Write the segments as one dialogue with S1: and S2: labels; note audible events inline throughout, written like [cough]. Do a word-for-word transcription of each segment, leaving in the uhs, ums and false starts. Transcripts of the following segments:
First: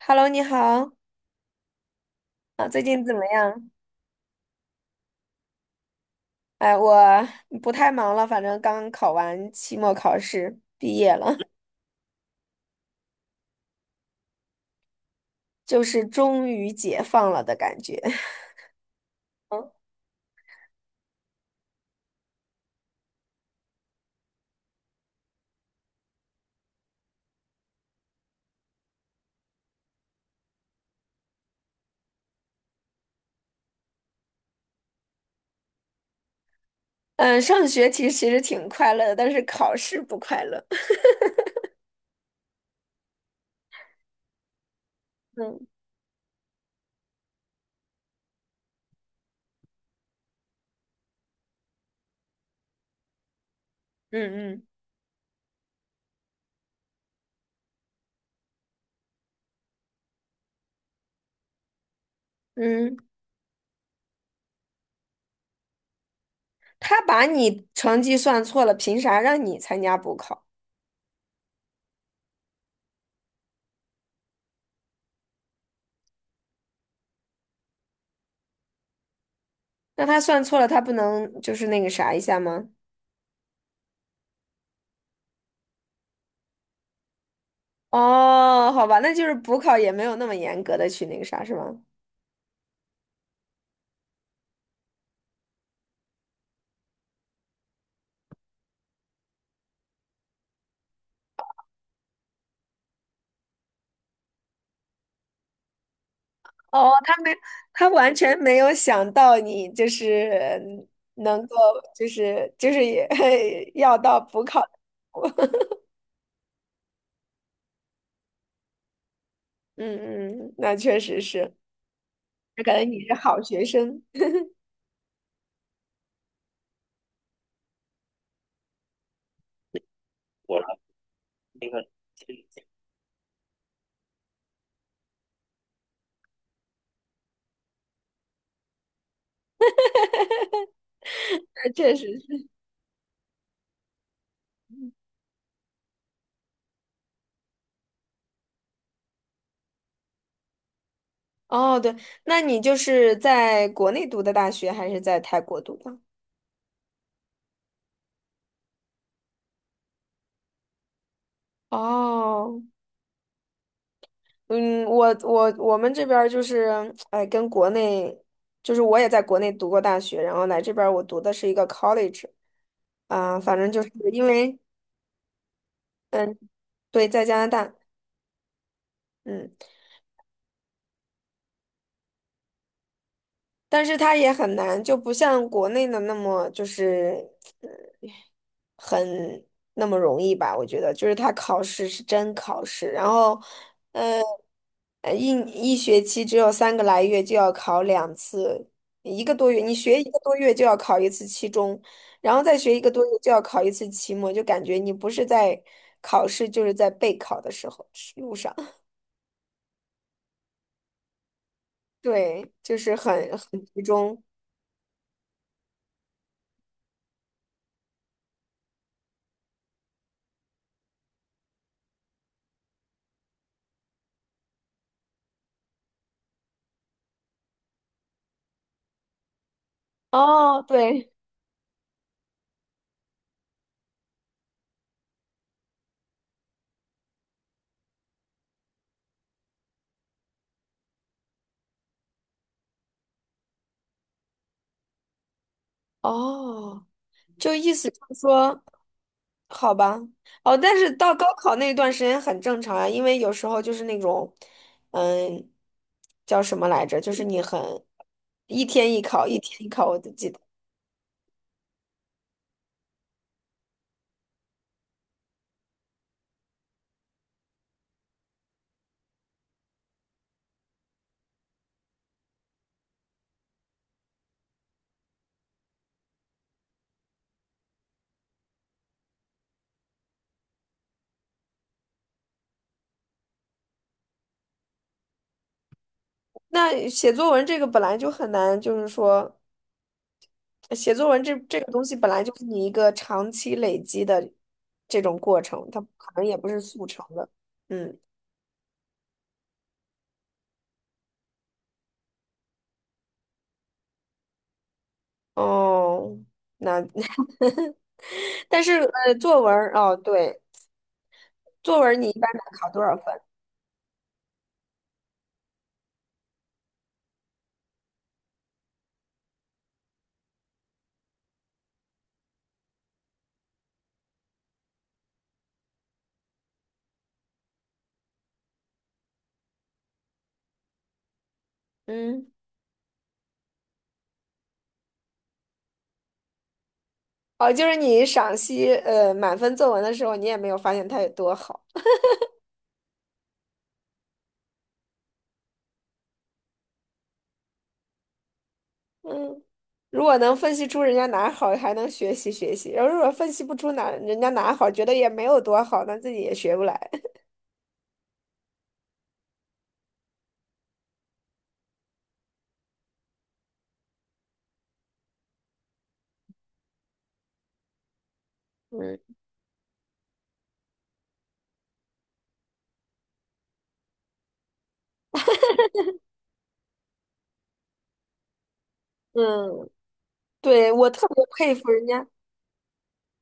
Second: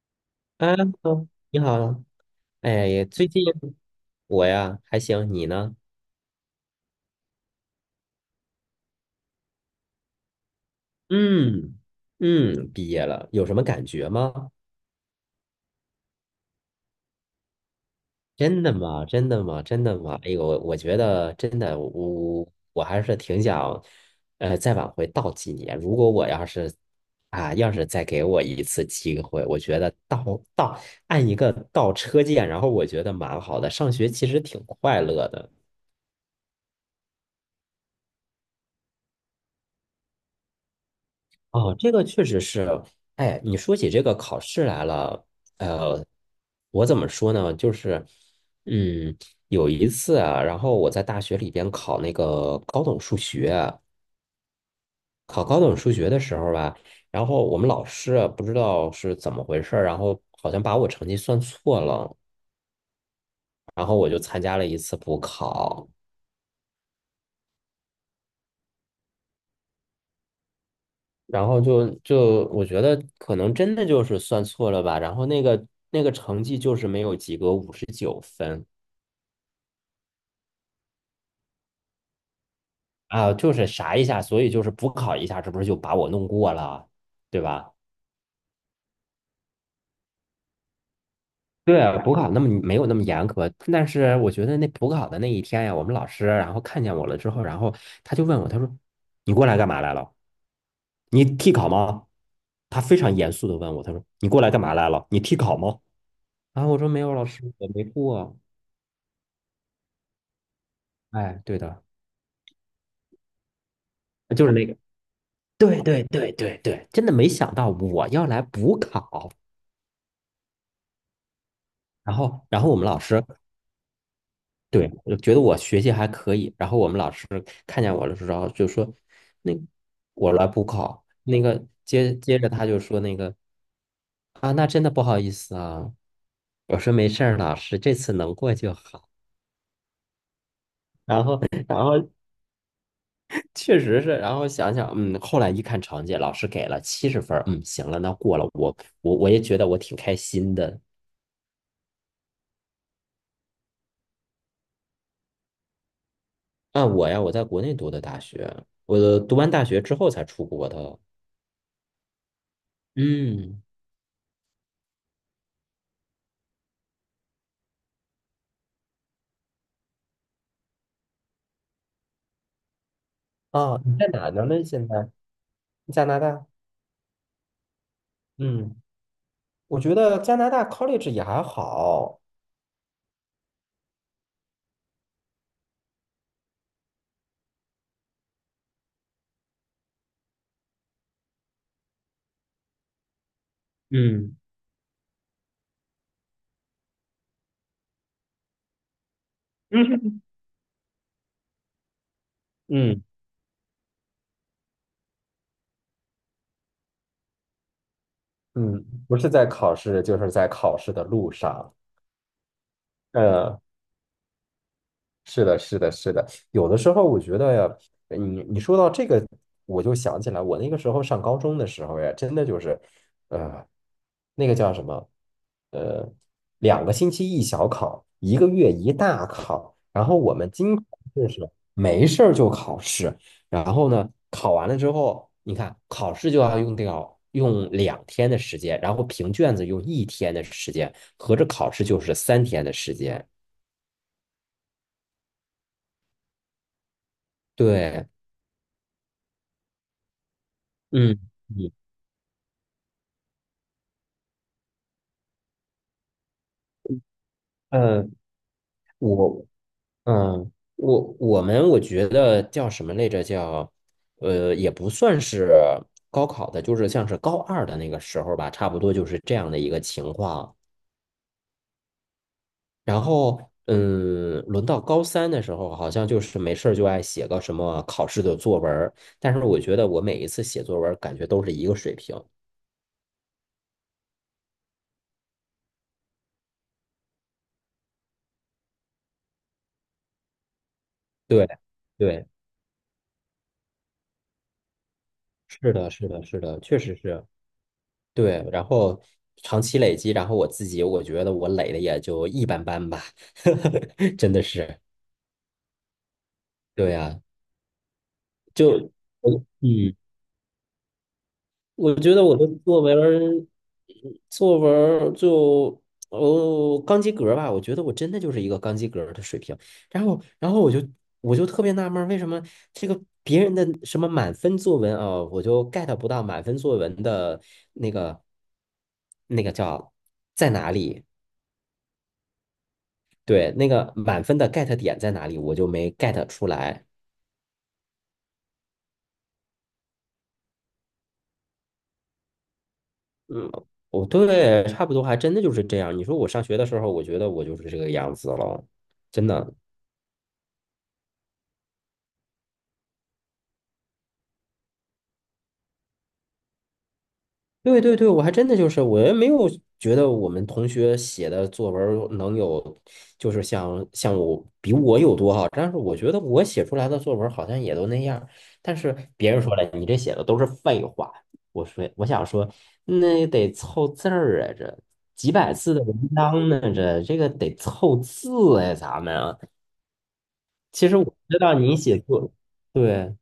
S1: Hello，你
S2: 哎，
S1: 好，
S2: 你好。
S1: 啊，最
S2: 哎
S1: 近
S2: 呀，
S1: 怎么
S2: 最近
S1: 样？
S2: 我呀还行，你呢？
S1: 哎，我不太忙了，反正刚考完期末考试，毕业了。
S2: 嗯嗯，毕业了，有什么感觉吗？
S1: [laughs] 就是终于解放了的感觉。
S2: 真的吗？真的吗？
S1: [laughs]
S2: 真的吗？哎呦，我我觉得真的，我我还是挺想，呃，再往回倒几年。如果我要是啊，要是再给我一次机会，我觉得倒倒按一个倒车键，然后我觉得蛮好的。上学其实挺快乐的。
S1: 嗯，上学其实其实挺快乐的，但是考试不快乐。[laughs]
S2: 哦，这个确实是。哎，你说起这个考试来了。
S1: 嗯
S2: 呃，我怎么说呢？就是，嗯，有一次啊，然后我在大学里边考那个高等数学，
S1: 嗯嗯
S2: 考高等数学的时候吧，然后我们老师啊不知道是怎么回事儿，然后好像把我成绩算错了，
S1: 嗯，
S2: 然后我就参加了一次补考。
S1: 他把你成绩算错了，凭啥让你参加补考？
S2: 然后就就我觉得可能真的就是算错了吧，然后那个那个成绩就是没有及格，五十九分。
S1: 那他算错了，他不能就是那个啥一下吗？
S2: 啊，就是啥一下，所以就是补考一下，这不是就把我弄过了，对吧？
S1: 哦，好吧，那就是补考也没有那么严格的去那个啥，是
S2: 对
S1: 吗？
S2: 啊，补考那么没有那么严格，但是我觉得那补考的那一天呀，我们老师然后看见我了之后，然后他就问我，他说："你过来干嘛来了？你替考吗？"他非常严肃的问我，他说："你过来干嘛来了？你替考吗？"然后我说：
S1: 哦，
S2: “没
S1: 他
S2: 有，老
S1: 没，
S2: 师，我没
S1: 他完全
S2: 过。"
S1: 没有想到你就是嗯
S2: 哎，
S1: 能够，
S2: 对的，
S1: 就是就是也 [laughs] 要到补
S2: 就是
S1: 考，
S2: 那个，对对对对对，真的没想到我要来补考。
S1: 嗯嗯，那确实是，
S2: 然后，然
S1: 那
S2: 后
S1: 感
S2: 我
S1: 觉
S2: 们老
S1: 你是
S2: 师，
S1: 好学生，
S2: 对，我觉得我学习还可以，然后我们老师看见我的时候就说，那我来补考，那个接接着他就说那个，啊，那真的不好意思啊，我说没事儿，老师这次能过就好。然后，
S1: [laughs]
S2: 然
S1: 确
S2: 后
S1: 实是。
S2: 确实是。然后想想，嗯，后来一看成绩，老师给了七十分儿，嗯，行了，那过了，我我我也觉得我挺开心的。
S1: 哦，对，那你就是在国内读的大学，还是在泰国读的？
S2: 啊，我呀，我在国内读的大学，我读完大学之后才出国的。
S1: 哦，
S2: 嗯，
S1: 嗯，我我我们这边儿就是，哎，跟国内，就是我也在国内读过大学，然后来这边儿我读的是一个 college，啊、反正
S2: 哦，
S1: 就是
S2: 你在
S1: 因
S2: 哪
S1: 为。
S2: 呢？现在？加拿
S1: 嗯。
S2: 大，
S1: 对，在加拿大，
S2: 嗯
S1: 嗯，
S2: 我觉得加拿大 college 也还好。
S1: 但是它也很难，就不像国内的那么就是呃很那么容易吧？我觉得，就是他考试是真考试，然后，呃，
S2: 嗯
S1: 呃一一学期只有三个来月就要考两次，一个多月，你学一个
S2: 嗯
S1: 多月就要考一次期中，然后再学一个
S2: 嗯，
S1: 多月就要考一次期末，就感觉你不是在考试，就是在备考的时候路上。[laughs]
S2: 嗯，不是在考试，就是在考试的路上。
S1: 对，就是很
S2: 嗯，
S1: 很集中。
S2: 是的，是的，是的。有的时候我觉得呀，呃你你说到这个，我就想起来，我那个时候上高中的时候呀，真的就是，呃，那个叫什么，呃，两个星期一小考，一个月一大考。然后我们
S1: 哦，
S2: 经常
S1: 对，
S2: 就是没事儿就考试，然后呢，考完了之后，你看考试就要用掉，用两天的时间，然后评卷子用一天的时间，合着考试就是三天的时间。
S1: 哦，就意思就
S2: 对，
S1: 是说，好吧。哦，但是到
S2: 嗯。
S1: 高考
S2: 嗯
S1: 那段时间很正常啊，因为有时候就是那种，嗯，叫什么来着，就是你很
S2: 嗯，
S1: 一天一考，一
S2: 我
S1: 天一考，我就记得。
S2: 嗯，我我们我觉得叫什么来着？叫，呃，也不算是高考的，就是像是高二的那个时候吧，差不多就是这样的一个情况。然后，嗯，轮到高三的时候，好像就是没事儿就爱写个什么考试的作文儿，但是我觉得我每一次写作文儿感觉都是一个水平。
S1: 那写作文这个本来就很难，就是说写作文这
S2: 对
S1: 这个东西本来
S2: 对，
S1: 就是你一个长期累积的这种过程，
S2: 是
S1: 它
S2: 的，是
S1: 可
S2: 的，
S1: 能也
S2: 是
S1: 不
S2: 的，
S1: 是
S2: 确
S1: 速
S2: 实
S1: 成
S2: 是。
S1: 的，嗯。
S2: 对，然后长期累积，然后我自己我觉得我累的也就一般般吧，[laughs] 真的是。
S1: 哦，那
S2: 对呀、
S1: [laughs] 但是
S2: 就
S1: 呃，
S2: [laughs]
S1: 作
S2: 我
S1: 文儿
S2: 嗯，
S1: 哦，对。作
S2: 我
S1: 文你一
S2: 觉得
S1: 般
S2: 我
S1: 能
S2: 的
S1: 考多
S2: 作
S1: 少
S2: 文
S1: 分？
S2: 儿作文儿就，哦，刚及格吧，我觉得我真的就是一个刚及格儿的水平，然后然后我就我就特别纳闷儿，为什么这个别人的什么满分作文啊，我就 get 不到满分作文的那个那个叫，在哪里？
S1: 嗯，
S2: 对，那个满分的 get 点在哪里，我就没 get 出来。
S1: 哦，就是你赏析呃满分作文的时候，你也没有发现它有多好。
S2: 嗯，我，对，差不多还真的就是这样。你说我上学的时候，我觉得我就是这个样子了，真
S1: 嗯，
S2: 的。
S1: 如果能分析出人家哪好，还能学习学习；然后如果分析不出哪人家哪好，觉得也没有多好，那自己也学不来。
S2: 对对对，我还真的就是，我也没有觉得我们同学写的作文儿能有，就是像像我，比我有多好，但是我觉得我写出来的作文儿好像也都那样儿，但是
S1: 嗯，
S2: 别人说了，你这写的都是废话。我说，我想说，那得凑字儿啊，这几百字的文章呢，这这个得凑字，哎，咱们啊。
S1: 嗯，对，我
S2: 其实
S1: 特
S2: 我
S1: 别
S2: 知
S1: 佩
S2: 道
S1: 服
S2: 你
S1: 人
S2: 写
S1: 家。
S2: 作，对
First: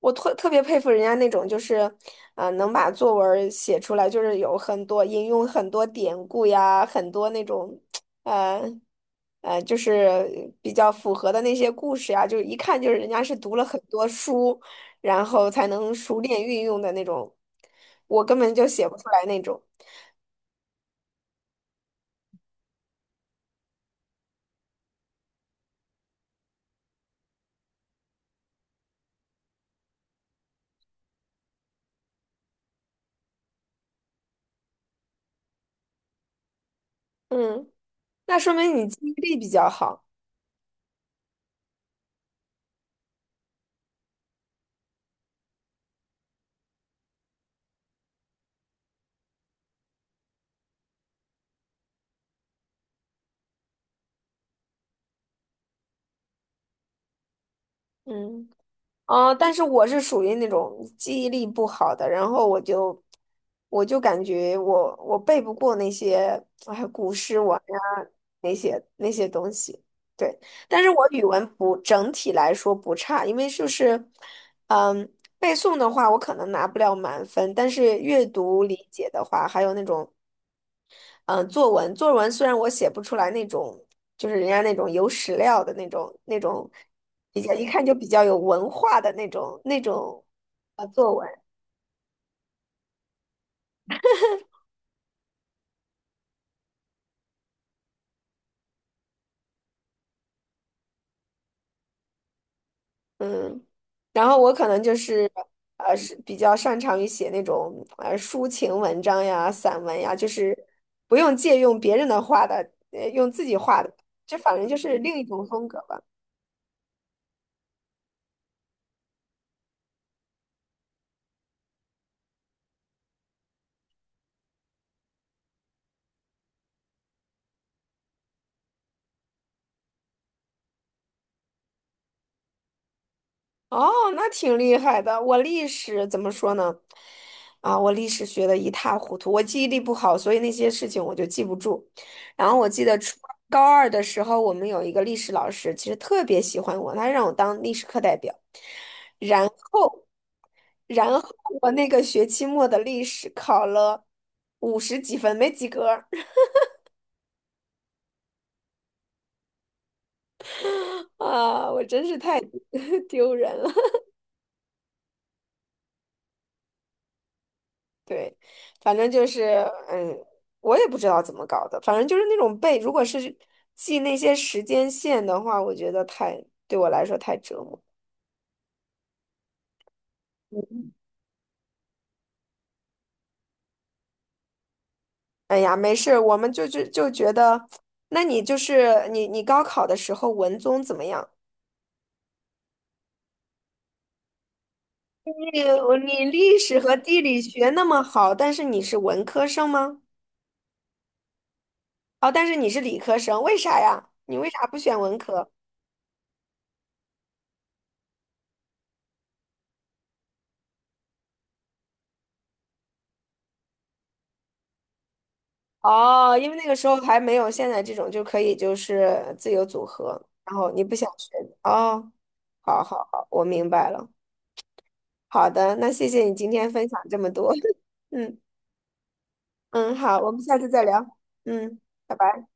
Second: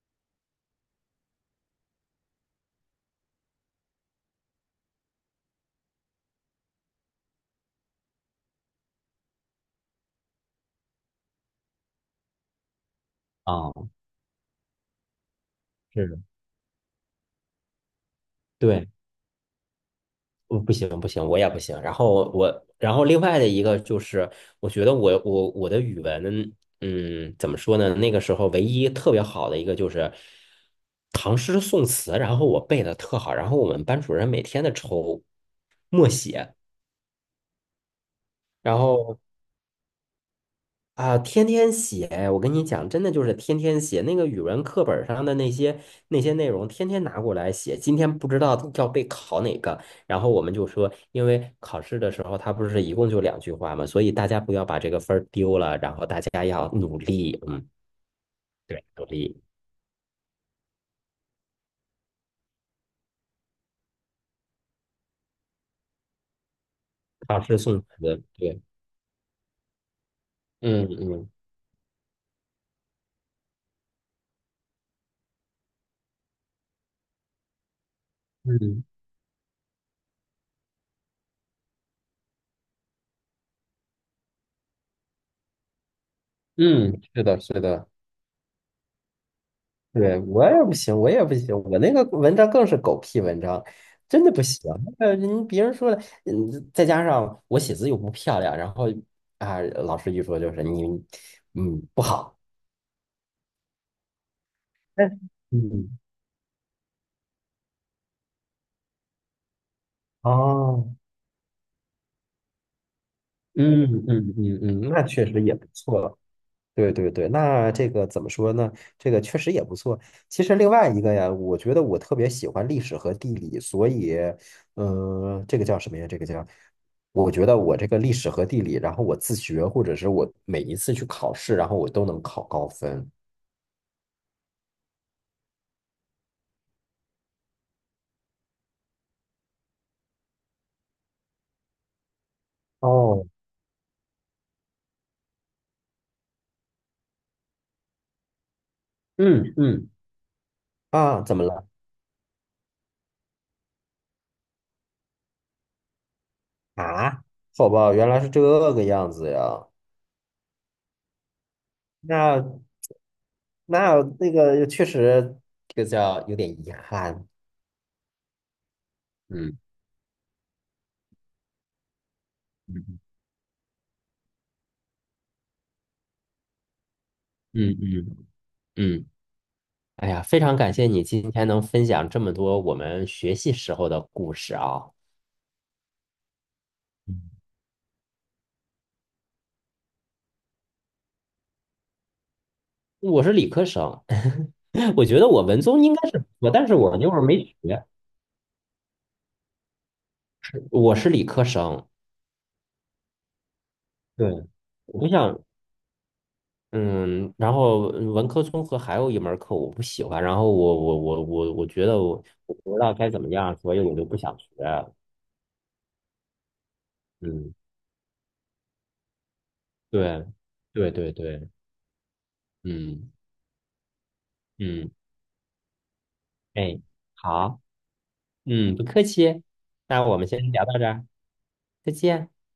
S1: 我特特别佩服人家那种，就是，呃，能把作文儿写出来，就是有很多引用很多典故呀，很多那种，呃，呃，就是比较符合的那些故事呀，就是一看就是人家是读了很
S2: 啊，
S1: 多书，然后才能熟
S2: 是，
S1: 练运用的那种，我根本就写
S2: 对。
S1: 不出来那种。
S2: 我不行不行，我也不行。然后我，然后另外的一个就是，我觉得我我我的语文，嗯，怎么说呢？那个时候唯一特别好的一个就是唐诗宋词，然后我背的特好。然后我们班主任每天的抽默写，
S1: 嗯，那说明
S2: 然
S1: 你记忆
S2: 后
S1: 力比较好。
S2: 啊，天天写，我跟你讲，真的就是天天写那个语文课本上的那些那些内容，天天拿过来写。今天不知道要被考哪个，然后我们就说，因为考试的时候它不是一共就两句话嘛，所以大家不要把这个分儿丢了，然后大家要努力，嗯，
S1: 嗯。
S2: 对，努
S1: 啊，
S2: 力。
S1: 但是我是属于那种记忆力不好的，然后我就我就感觉我我背不过那些哎古诗
S2: 考
S1: 文
S2: 试宋
S1: 呀
S2: 词，
S1: 那
S2: 对，
S1: 些那些东西，对。但
S2: 嗯
S1: 是我语
S2: 嗯
S1: 文不整体来说不差，因为就是嗯背诵的话，我可能拿不了满分，但是阅读
S2: 嗯
S1: 理解的话，还有那种嗯、呃作文，作文虽然我写不出来那种，就是人家那种有史料的那种那种，
S2: 嗯，是的，
S1: 比较
S2: 是
S1: 一看
S2: 的。
S1: 就比较有文化的那种那
S2: 对，
S1: 种
S2: 我也不
S1: 呃
S2: 行，我
S1: 作
S2: 也
S1: 文。
S2: 不行，我那个文章更是狗屁文章，真的不行。呃，个人别人说了，嗯，再加上我写字又不漂亮，然后啊，老师一说就是你，嗯，不好。
S1: 嗯，然后我可能就
S2: 但是，
S1: 是呃
S2: 嗯，
S1: 是比较擅长于写那种呃抒情文章呀、散文呀，就是
S2: 哦，
S1: 不用借用别人的话的，呃用自己画
S2: 嗯
S1: 的，
S2: 嗯
S1: 这反
S2: 嗯
S1: 正就
S2: 嗯，
S1: 是
S2: 那
S1: 另一
S2: 确实
S1: 种
S2: 也不
S1: 风格
S2: 错。
S1: 吧。
S2: 了。对对对，那这个怎么说呢？这个确实也不错。其实另外一个呀，我觉得我特别喜欢历史和地理，所以，嗯、这个叫什么呀？这个叫，我觉得我这个历史和地理，然后我自学，或者是我每一次去考试，然后我都能考高分。
S1: 哦，那挺厉害的。我历史怎么说呢？啊，我历史学的一塌糊涂，我记忆力不好，所以那些事情我就记不住。然后我记得初
S2: 哦，
S1: 高二的时候，我们有一个历史老师，其实特别喜欢我，他让我当历史课代表。然
S2: 嗯嗯，
S1: 后，然
S2: 啊，
S1: 后
S2: 怎么了？
S1: 我那个学期末的历史考了五十几分，没及格儿。
S2: 啊，好吧，原来是这个样子呀。
S1: [laughs] 啊，我真是太
S2: 那
S1: [laughs] 丢人了。
S2: 那那个确实，这个叫有点遗憾。
S1: 对，反正就是，
S2: 嗯
S1: 嗯，我也不知道怎么搞的，反正就是那种背，如果
S2: 嗯
S1: 是记那些时间线的话，我觉得太，对我来说太折
S2: 嗯
S1: 磨。
S2: 嗯。嗯，哎呀，非常感谢你今天能分享这么多我们学习时候的故事啊。
S1: 哎呀，没事儿我们就就就觉
S2: 嗯，
S1: 得，那你就是你你高考的时候文综怎么样？
S2: 我是理科生，[laughs] 我觉得我文
S1: 你
S2: 综应
S1: 我
S2: 该是
S1: 你
S2: 不错，
S1: 历
S2: 但是
S1: 史和
S2: 我那会
S1: 地
S2: 儿没
S1: 理学那
S2: 学，
S1: 么好，但是你是文科生吗？
S2: 是，我是理科生。
S1: 哦，但是你是理科生，为啥呀？你
S2: 对，
S1: 为啥不选
S2: 我
S1: 文
S2: 想，
S1: 科？
S2: 嗯，然后文科综合还有一门课我不喜欢，然后我我我我我觉得我我不知道该怎么样，所以我就不想学。
S1: 哦，因为那个时候还没有
S2: 嗯，
S1: 现在这种就可以就是自由组合，
S2: 对，
S1: 然后你
S2: 对
S1: 不想
S2: 对
S1: 学。
S2: 对，
S1: 哦，好好
S2: 嗯
S1: 好，我明白了。
S2: 嗯，
S1: 好的，那谢谢你今天
S2: 哎，
S1: 分享这么多。
S2: 好，
S1: [laughs] 嗯
S2: 嗯，不客气，
S1: 嗯，
S2: 那我
S1: 好，
S2: 们
S1: 我们
S2: 先
S1: 下
S2: 聊
S1: 次
S2: 到
S1: 再
S2: 这儿。
S1: 聊。嗯，
S2: 再
S1: 拜
S2: 见。
S1: 拜。